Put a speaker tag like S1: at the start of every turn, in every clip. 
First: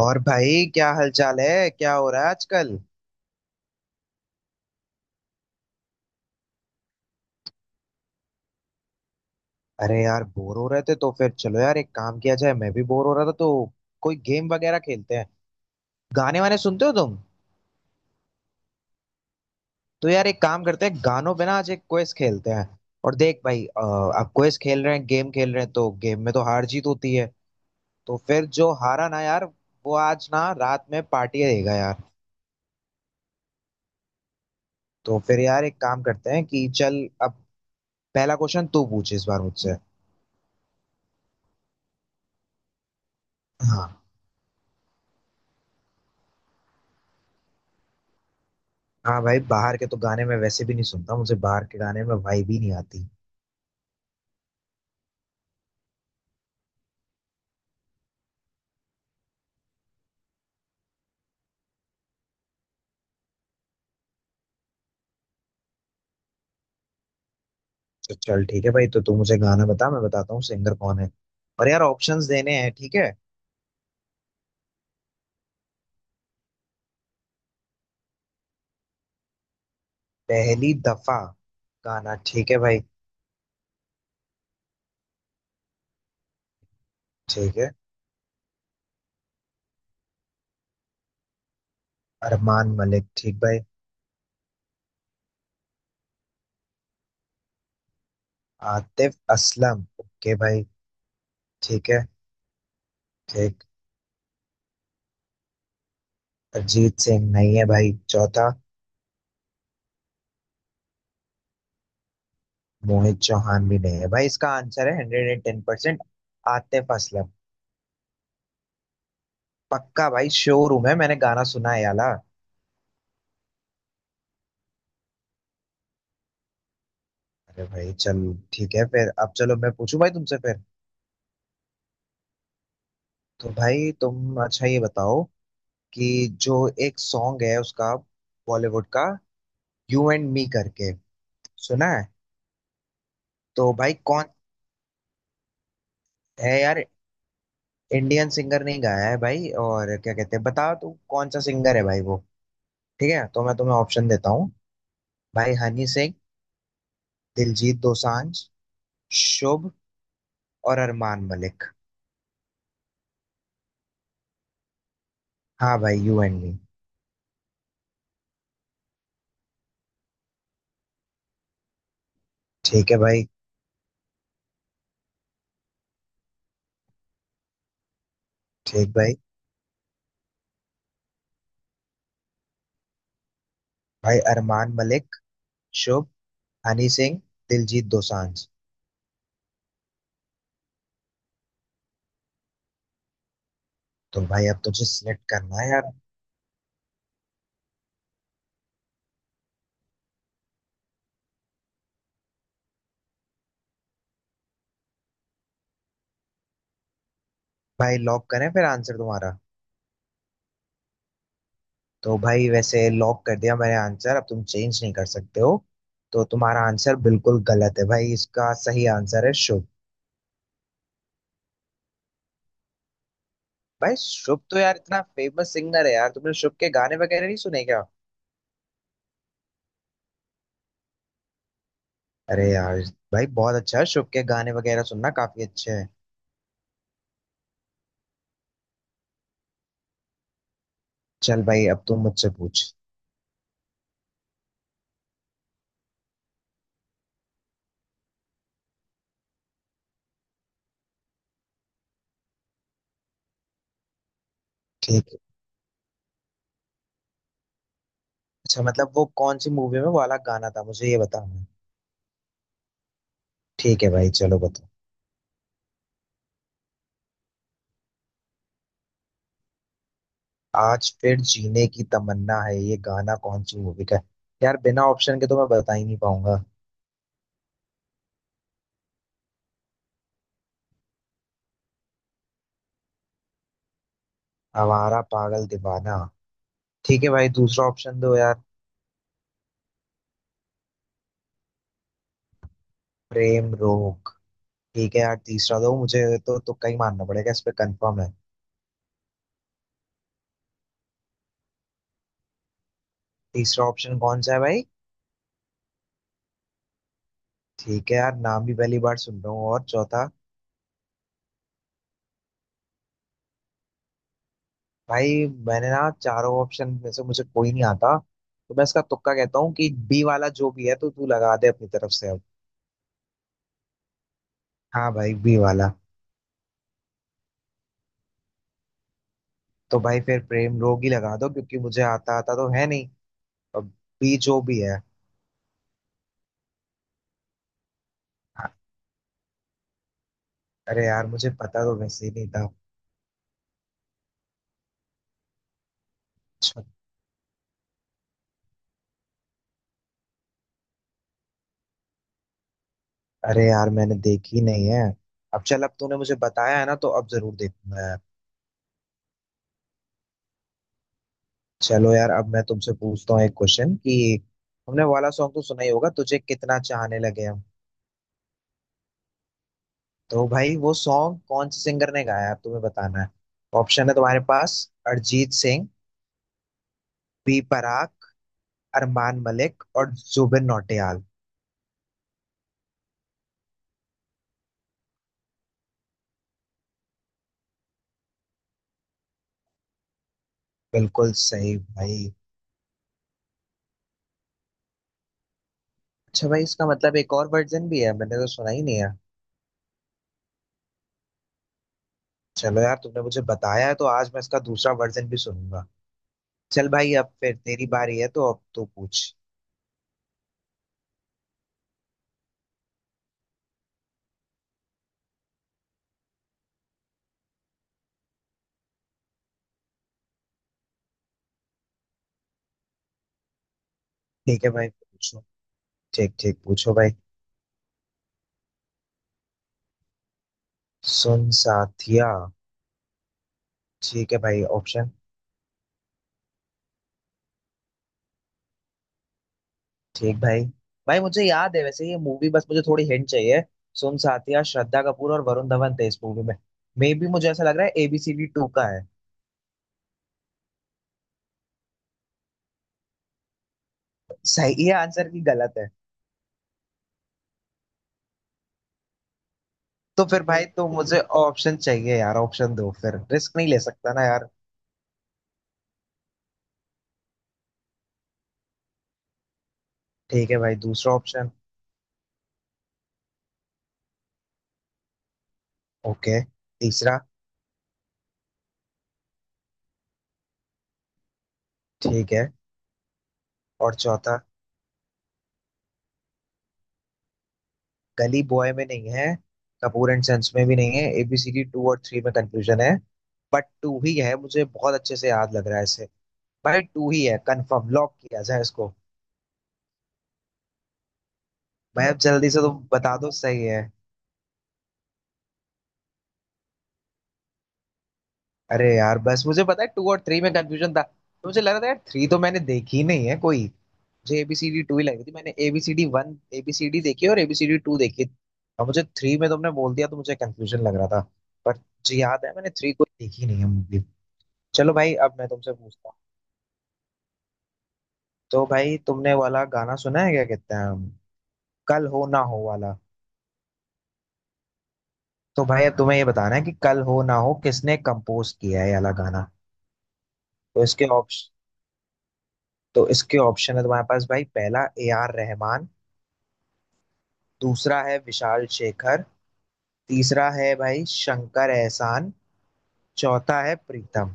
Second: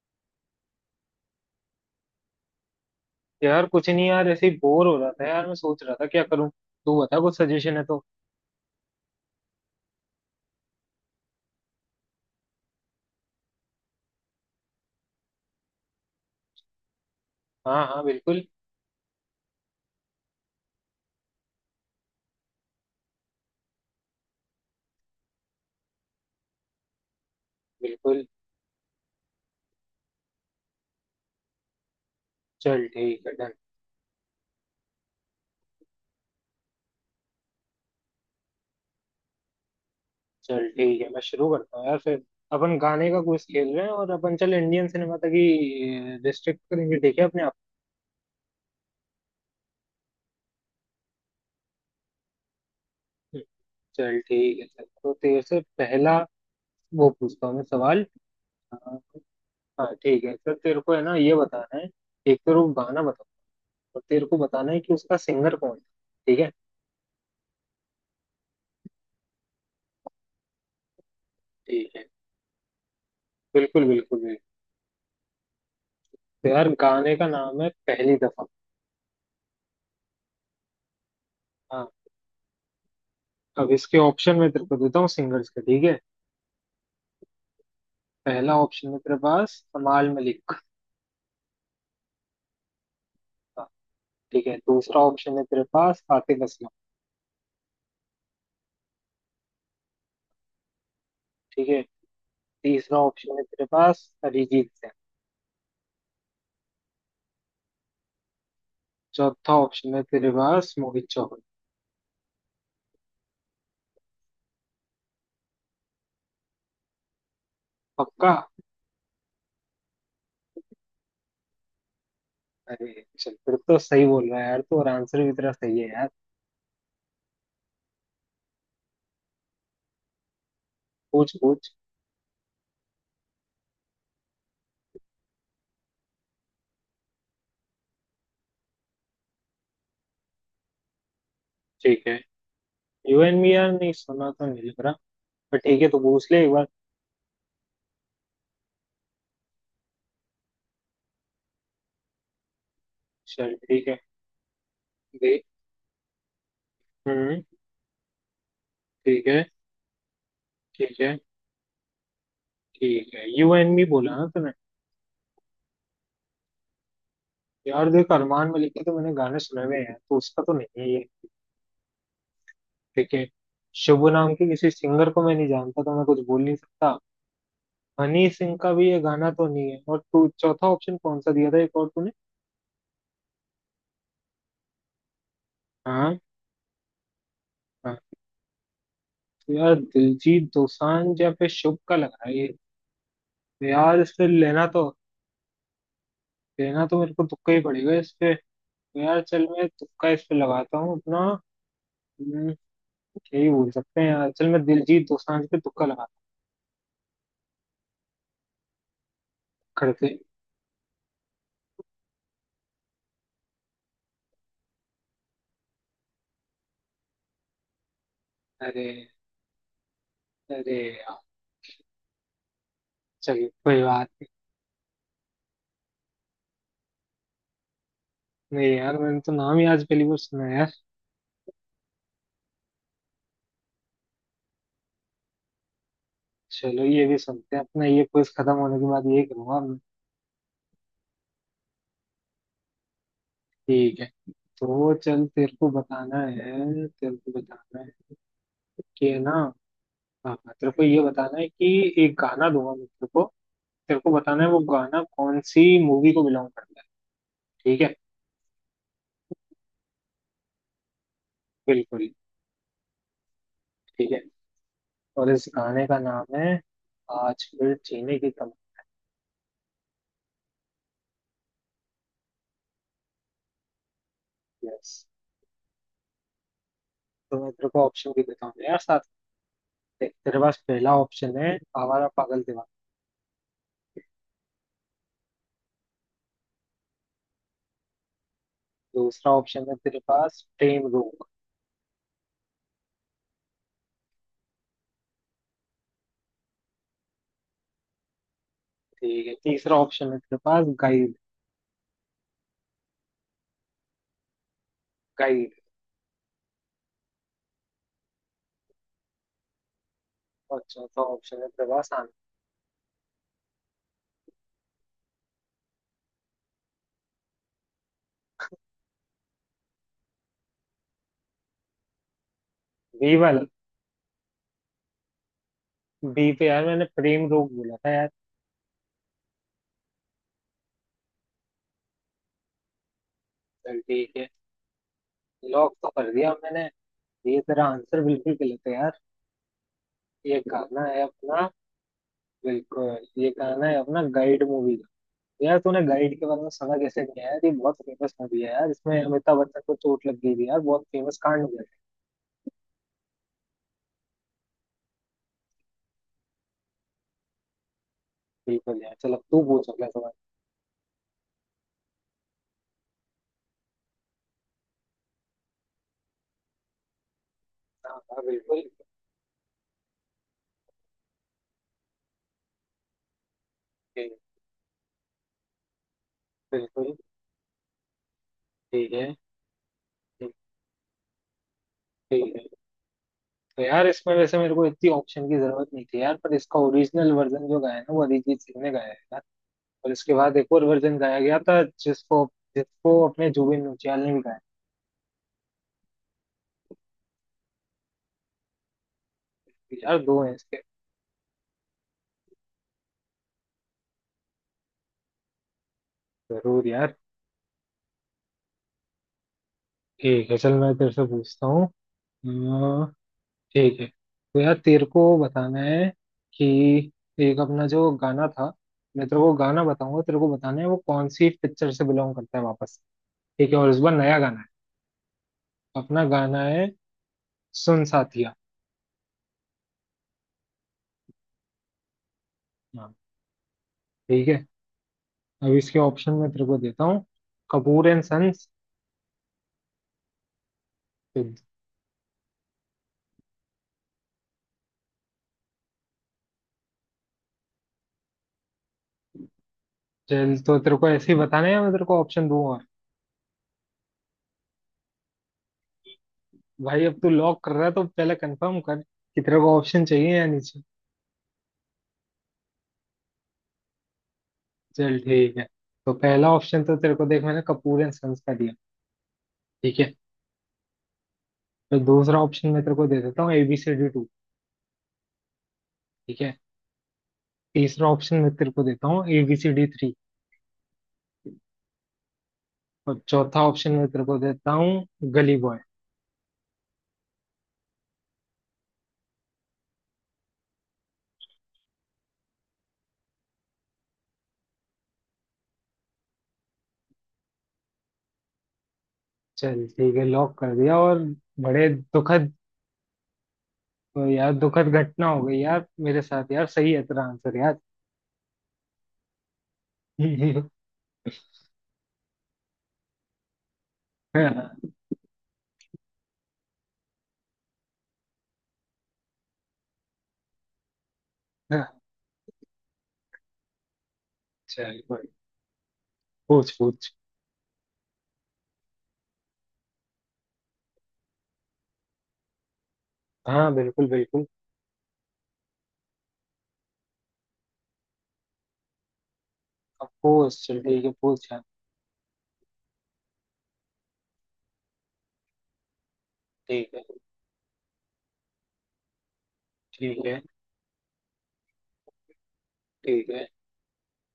S1: और भाई, क्या हालचाल है? क्या हो रहा है आजकल?
S2: यार कुछ नहीं यार, ऐसे ही बोर हो रहा था यार। मैं सोच रहा था क्या करूं। तू बता, कुछ सजेशन है तो।
S1: अरे यार, बोर हो रहे थे तो फिर चलो यार, एक काम किया जाए। मैं भी बोर हो रहा था, तो कोई गेम वगैरह खेलते हैं। गाने वाने सुनते हो तुम?
S2: हाँ हाँ बिल्कुल।
S1: तो यार एक काम करते हैं, गानों पे ना आज एक क्विज खेलते हैं। और देख भाई, अब क्विज खेल रहे हैं, गेम खेल रहे हैं, तो गेम में तो हार जीत होती है। तो
S2: बिल्कुल
S1: फिर जो हारा ना यार, वो आज ना रात में पार्टी देगा यार।
S2: चल ठीक है, डन।
S1: तो फिर यार एक काम करते हैं कि चल अब पहला क्वेश्चन तू पूछ इस बार मुझसे।
S2: चल ठीक है, मैं शुरू करता हूँ यार फिर। अपन गाने का क्विज खेल रहे हैं
S1: हाँ
S2: और अपन चल इंडियन सिनेमा तक ही रिस्ट्रिक्ट करेंगे, ठीक है, अपने आप
S1: हाँ भाई, बाहर के तो गाने मैं वैसे भी नहीं सुनता, मुझे बाहर के गाने में वाइब ही नहीं आती।
S2: को। चल ठीक है, चल तो तेरे से पहला वो पूछता हूँ मैं सवाल। हाँ हाँ, ठीक है सर, तेरे को है ना ये बताना है। एक तो वो गाना बताओ, और तेरे को बताना है कि उसका सिंगर कौन है, ठीक है।
S1: तो चल ठीक है भाई, तो तू मुझे गाना बता, मैं बताता हूँ सिंगर कौन है। और यार
S2: ठीक है,
S1: ऑप्शंस देने हैं, ठीक है।
S2: बिल्कुल बिल्कुल। तो यार गाने का नाम है पहली दफा।
S1: पहली दफा
S2: हाँ।
S1: गाना, ठीक है भाई।
S2: अब इसके ऑप्शन में तेरे को देता हूँ सिंगर्स के, ठीक है।
S1: ठीक है।
S2: पहला ऑप्शन है तेरे पास कमाल मलिक
S1: अरमान मलिक, ठीक भाई।
S2: का। ठीक है, दूसरा ऑप्शन है तेरे पास आतिफ असलम।
S1: आतिफ असलम, ओके भाई।
S2: ठीक है,
S1: ठीक है।
S2: तीसरा ऑप्शन है
S1: ठीक।
S2: तेरे पास अरिजीत सिंह।
S1: अरिजीत सिंह नहीं है भाई, चौथा।
S2: चौथा ऑप्शन है तेरे पास मोहित चौहान।
S1: मोहित चौहान भी नहीं है भाई, इसका आंसर है 110% आतिफ असलम।
S2: पक्का?
S1: पक्का भाई, शोरूम है, मैंने गाना सुना है याला।
S2: अरे चल, फिर तो सही बोल रहा है यार, तो और आंसर भी तेरा सही है यार।
S1: अरे भाई चल, ठीक है फिर। अब चलो मैं पूछूं भाई तुमसे फिर।
S2: पूछ पूछ।
S1: तो भाई तुम अच्छा ये बताओ, कि जो एक सॉन्ग है उसका, बॉलीवुड का, यू एंड मी करके, सुना
S2: ठीक
S1: है?
S2: है, यू एंड मी, यार
S1: तो
S2: नहीं
S1: भाई कौन
S2: सुना तो, नहीं लग रहा। पर ठीक है, तो पूछ ले एक
S1: है
S2: बार।
S1: यार, इंडियन सिंगर नहीं गाया है भाई, और क्या कहते हैं, बताओ तू कौन सा सिंगर है भाई वो। ठीक है, तो
S2: चल
S1: मैं तुम्हें
S2: ठीक है।
S1: ऑप्शन देता हूँ।
S2: देख।
S1: भाई हनी सिंह,
S2: हम्म।
S1: दिलजीत दोसांझ,
S2: ठीक है।
S1: शुभ और
S2: ठीक है।
S1: अरमान मलिक।
S2: ठीक है, यू एंड मी बोला ना तूने।
S1: हाँ भाई, यू एंड मी।
S2: यार देख, अरमान मलिक के तो मैंने गाने सुने हुए हैं, तो उसका तो नहीं है ये।
S1: ठीक है
S2: ठीक है।
S1: भाई।
S2: शुभ नाम के किसी सिंगर को मैं नहीं जानता, तो मैं कुछ बोल नहीं सकता। हनी सिंह का भी
S1: ठीक
S2: ये
S1: भाई।
S2: गाना तो नहीं है। और तू चौथा ऑप्शन कौन सा दिया था, एक और तूने?
S1: भाई अरमान मलिक, शुभ,
S2: हाँ।
S1: हनी सिंह, दिलजीत
S2: हाँ।
S1: दोसांझ।
S2: तो यार दिलजीत दोसांझ या फिर शुभ का लग रहा है ये। तो यार इस
S1: तो
S2: पे
S1: भाई अब
S2: लेना तो
S1: तुझे सिलेक्ट करना है यार।
S2: लेना तो मेरे को तुक्का ही पड़ेगा इस पे। तो यार चल, मैं तुक्का इस पे लगाता हूँ अपना। हम्म, यही बोल सकते हैं यार। चल, मैं दिलजीत दोसांझ पे तुक्का लगाता हूँ
S1: भाई लॉक करें फिर आंसर तुम्हारा?
S2: खड़े से।
S1: तो भाई वैसे लॉक कर दिया मैंने आंसर, अब तुम चेंज नहीं कर सकते हो। तो तुम्हारा आंसर बिल्कुल गलत है भाई, इसका
S2: अरे
S1: सही आंसर है शुभ।
S2: अरे यार, चलिए कोई
S1: भाई
S2: बात नहीं।
S1: शुभ तो यार इतना फेमस सिंगर है यार, तुमने शुभ के गाने वगैरह नहीं सुने क्या?
S2: नहीं यार, मैंने तो नाम ही आज पहली बार सुना है यार।
S1: अरे यार। भाई बहुत अच्छा है, शुभ के गाने वगैरह सुनना, काफी अच्छे हैं।
S2: चलो, ये भी सुनते हैं अपना, ये क्विज खत्म होने के बाद ये करूंगा मैं।
S1: चल भाई, अब तुम मुझसे पूछ।
S2: ठीक है। तो चल, तेरे को बताना है कि, है ना, हाँ हाँ, तेरे को ये बताना है कि एक गाना दूंगा मैं तेरे को, तेरे को बताना है वो गाना
S1: ठीक है।
S2: कौन सी मूवी को बिलोंग करता है। ठीक है।
S1: अच्छा, मतलब वो कौन सी मूवी में वाला गाना था मुझे ये बताना है।
S2: बिल्कुल।
S1: ठीक है
S2: ठीक
S1: भाई,
S2: है।
S1: चलो बताओ।
S2: और इस गाने का नाम है आज फिर जीने की तमन्ना।
S1: आज फिर जीने की तमन्ना है, ये गाना कौन सी मूवी का है? यार बिना
S2: Yes.
S1: ऑप्शन के तो मैं बता ही नहीं पाऊंगा।
S2: तो मैं तेरे को ऑप्शन भी देता हूँ यार। देख, तेरे पास पहला ऑप्शन है आवारा पागल दीवाना।
S1: आवारा पागल दीवाना, ठीक है भाई, दूसरा ऑप्शन दो यार।
S2: दूसरा ऑप्शन है तेरे पास ट्रेन रोक।
S1: प्रेम रोग, ठीक है यार, तीसरा दो मुझे। तो तुक्का ही मारना पड़ेगा इस पे कंफर्म है।
S2: ठीक है, तीसरा ऑप्शन है तेरे पास गाइड।
S1: तीसरा ऑप्शन कौन सा है भाई?
S2: गाइड।
S1: ठीक है यार, नाम भी पहली बार सुन रहा हूँ, और चौथा?
S2: और चौथा ऑप्शन है तेरे पास आनंद।
S1: भाई, मैंने ना चारों ऑप्शन में से मुझे कोई नहीं आता, तो मैं इसका तुक्का कहता हूँ कि बी वाला जो भी है तो तू लगा दे अपनी तरफ से अब।
S2: बी वाला?
S1: हाँ भाई, बी वाला।
S2: बी पे यार मैंने प्रेम रोग बोला था यार।
S1: तो भाई फिर प्रेम रोग ही लगा दो, क्योंकि मुझे आता आता तो है नहीं अब।
S2: चल ठीक
S1: भी
S2: है,
S1: जो भी है।
S2: लॉक तो कर दिया मैंने। ये तेरा आंसर बिल्कुल गलत है यार। ये गाना
S1: अरे
S2: है
S1: यार, मुझे
S2: अपना,
S1: पता तो वैसे ही नहीं था।
S2: बिल्कुल, ये गाना है अपना गाइड मूवी का। यार तूने गाइड के बारे में
S1: अच्छा।
S2: सुना कैसे नहीं है यार, ये बहुत फेमस मूवी है यार, इसमें अमिताभ बच्चन को चोट लग गई थी यार, बहुत फेमस कांड हुआ।
S1: अरे यार, मैंने देखी नहीं है। अब चल, अब तूने मुझे बताया है ना तो अब जरूर देखूंगा यार।
S2: बिल्कुल यार, चलो तू पूछ अगला सवाल।
S1: चलो यार, अब मैं तुमसे पूछता हूँ एक क्वेश्चन कि हमने वाला सॉन्ग तो सुना ही होगा, तुझे कितना चाहने लगे हम।
S2: हाँ हाँ बिल्कुल
S1: तो भाई वो सॉन्ग कौन से सिंगर ने गाया है अब तुम्हें बताना है। ऑप्शन है
S2: ठीक।
S1: तुम्हारे पास। अरिजीत सिंह,
S2: बिल्कुल।
S1: B Praak,
S2: ठीक है।
S1: अरमान मलिक और
S2: ठीक।
S1: जुबिन नौटियाल।
S2: ठीक है। तो यार इसमें वैसे मेरे को इतनी ऑप्शन की जरूरत नहीं थी यार, पर इसका ओरिजिनल वर्जन जो गाया है ना, वो अरिजीत सिंह ने गाया है यार। और इसके बाद एक और वर्जन
S1: बिल्कुल
S2: गाया गया
S1: सही
S2: था
S1: भाई।
S2: जिसको जिसको अपने जुबिन नौटियाल ने भी गाया
S1: अच्छा भाई, इसका मतलब एक और वर्जन भी है, मैंने तो सुना ही नहीं है।
S2: था। यार दो है इसके।
S1: चलो यार, तुमने मुझे बताया है तो आज मैं इसका दूसरा वर्जन भी सुनूंगा।
S2: जरूर
S1: चल भाई,
S2: यार।
S1: अब फिर तेरी बारी है तो अब तू पूछ।
S2: ठीक है चल, मैं तेरे से पूछता हूँ। ठीक है। तो यार तेरे को बताना है कि एक अपना जो गाना था, मैं तेरे को गाना बताऊंगा, तेरे को बताना है वो कौन सी पिक्चर से बिलोंग करता है वापस। ठीक है, और इस बार नया गाना
S1: ठीक
S2: है,
S1: है भाई, पूछो।
S2: अपना
S1: ठीक ठीक,
S2: गाना है
S1: पूछो भाई।
S2: सुन साथिया।
S1: सुन साथिया।
S2: हाँ।
S1: ठीक है
S2: ठीक
S1: भाई,
S2: है,
S1: ऑप्शन।
S2: अब इसके ऑप्शन मैं तेरे को देता हूँ, कपूर एंड सन्स।
S1: ठीक भाई। भाई
S2: तो
S1: मुझे याद है वैसे ये मूवी, बस मुझे थोड़ी हिंट चाहिए। सुन साथिया, श्रद्धा कपूर और वरुण धवन थे इस मूवी में। मे भी मुझे ऐसा लग रहा है ABCD 2 का है।
S2: चल, तो तेरे को ऐसे ही बताना है, मैं तेरे को ऑप्शन दूंगा। और
S1: सही है, आंसर की गलत है।
S2: भाई, अब तू लॉक कर रहा है तो पहले कंफर्म कर कि तेरे को ऑप्शन
S1: तो
S2: चाहिए
S1: फिर
S2: या नहीं
S1: भाई,
S2: चाहिए।
S1: तो मुझे ऑप्शन चाहिए यार, ऑप्शन दो फिर, रिस्क नहीं ले सकता ना यार।
S2: चल ठीक है। तो पहला ऑप्शन तो तेरे को देख मैंने कपूर एंड सन्स का दिया। ठीक है,
S1: ठीक है भाई, दूसरा ऑप्शन।
S2: तो दूसरा ऑप्शन मैं तेरे को दे देता हूँ एबीसीडी टू। ठीक
S1: ओके।
S2: है,
S1: तीसरा।
S2: तीसरा ऑप्शन मैं तेरे को देता हूँ एबीसीडी थ्री।
S1: ठीक है,
S2: और चौथा ऑप्शन
S1: और
S2: मैं तेरे को
S1: चौथा।
S2: देता हूँ गली बॉय।
S1: गली बॉय में नहीं है, कपूर एंड संस में भी नहीं है, ABCD 2 और 3 में कंफ्यूजन है। बट 2 ही है, मुझे बहुत अच्छे से याद लग रहा है इसे। भाई 2 ही है कंफर्म, लॉक किया जाए इसको।
S2: चल ठीक है, लॉक कर दिया और बड़े
S1: भाई अब जल्दी
S2: दुखद।
S1: से तुम बता दो, सही है?
S2: यार दुखद घटना हो गई यार मेरे साथ, यार सही है तेरा आंसर यार।
S1: अरे यार, बस मुझे पता है 2 और थ्री में कंफ्यूजन था तो मुझे लग रहा था यार, 3 तो मैंने देखी नहीं है कोई, मुझे ABCD 2 ही लग रही थी। मैंने ABCD 1, एबीसीडी देखी है और ABCD 2 देखी। और मुझे 3 में तुमने बोल दिया तो मुझे कंफ्यूजन लग रहा था। पर मुझे याद है मैंने 3 कोई देखी नहीं है मूवी। चलो
S2: चल
S1: भाई,
S2: भाई,
S1: अब मैं तुमसे पूछता हूँ।
S2: पूछ पूछ।
S1: तो भाई तुमने वाला गाना सुना है, क्या कहते हैं, कल हो ना हो वाला?
S2: हाँ बिल्कुल बिल्कुल।
S1: तो भाई अब तुम्हें ये बताना है कि कल हो ना हो किसने कंपोज किया है ये वाला गाना।
S2: अब पूछ, चल
S1: तो
S2: ठीक
S1: इसके
S2: है,
S1: ऑप्शन
S2: पूछ यार।
S1: तो इसके ऑप्शन है तुम्हारे पास भाई। पहला AR Rahman।
S2: ठीक है।
S1: दूसरा है विशाल शेखर।
S2: ठीक है।
S1: तीसरा है भाई शंकर एहसान।
S2: ठीक है।
S1: चौथा है प्रीतम।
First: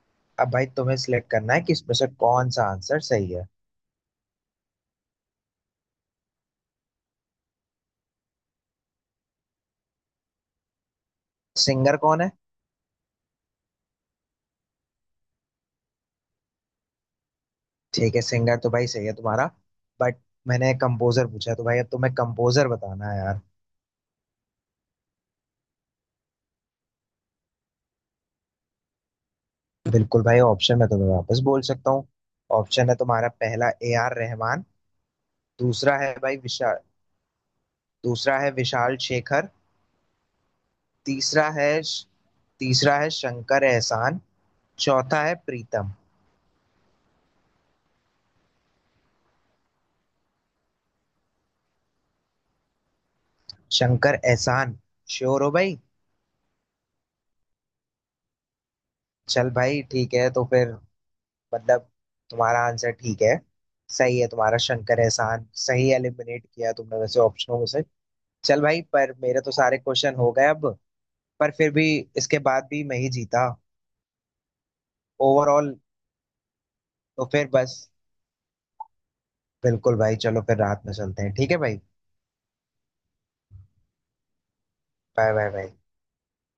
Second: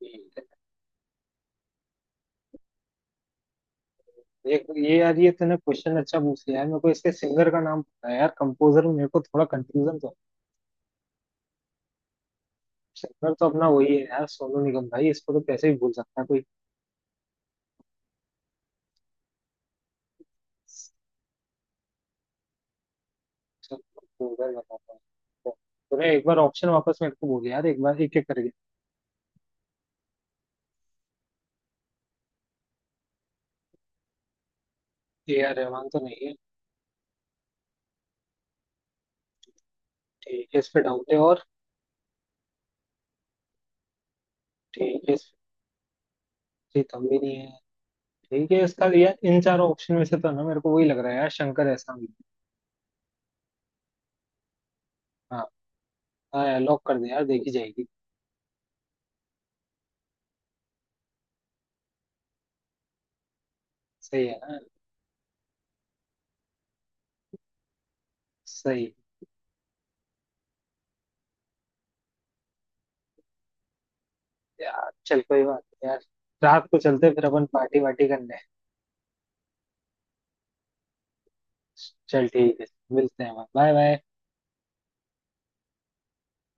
S2: ठीक है।
S1: अब भाई तुम्हें सिलेक्ट करना है कि इसमें से कौन सा आंसर सही है।
S2: ये ये यार, ये तूने क्वेश्चन अच्छा पूछ लिया है। मेरे को इसके सिंगर का नाम पता है यार, कंपोजर में मेरे को थोड़ा कंफ्यूजन तो।
S1: सिंगर कौन है?
S2: सिंगर तो अपना वही है यार, सोनू निगम भाई, इसको तो कैसे ही भूल सकता है कोई।
S1: ठीक है, सिंगर तो भाई सही है तुम्हारा, बट मैंने कंपोजर पूछा, तो भाई अब तुम्हें कंपोजर बताना है यार।
S2: चल, कंपोजर बताता है। तूने एक बार ऑप्शन वापस मेरे को बोल यार, एक बार एक एक करके।
S1: बिल्कुल भाई, ऑप्शन मैं तुम्हें वापस बोल सकता हूँ। ऑप्शन है तुम्हारा पहला AR Rahman।
S2: ए आर रहमान
S1: दूसरा
S2: तो
S1: है
S2: नहीं है।
S1: भाई विशाल दूसरा है विशाल शेखर।
S2: ठीक है, इस पे डाउट है। और
S1: तीसरा है, तीसरा है शंकर एहसान।
S2: ठीक है,
S1: चौथा
S2: इस
S1: है प्रीतम।
S2: पे प्रीतम भी नहीं है। ठीक है, इसका यार इन चारों ऑप्शन में से तो ना मेरे को वही लग रहा है यार, शंकर एहसान भी।
S1: शंकर एहसान, श्योर
S2: हाँ
S1: हो भाई?
S2: हाँ लॉक कर दे यार, देखी जाएगी।
S1: चल भाई ठीक है, तो फिर, मतलब तुम्हारा आंसर ठीक है, सही
S2: सही
S1: है
S2: है
S1: तुम्हारा।
S2: ना।
S1: शंकर एहसान सही एलिमिनेट किया तुमने वैसे ऑप्शनों में से। चल भाई,
S2: सही।
S1: पर मेरे तो सारे क्वेश्चन हो गए अब। पर फिर भी इसके बाद भी मैं ही जीता
S2: यार चल कोई बात
S1: ओवरऑल।
S2: नहीं यार, रात को चलते हैं फिर
S1: तो
S2: अपन
S1: फिर बस,
S2: पार्टी वार्टी करने।
S1: बिल्कुल भाई, चलो फिर रात में चलते हैं, ठीक है भाई।
S2: चल ठीक है, मिलते हैं, bye bye.
S1: Bye bye bye.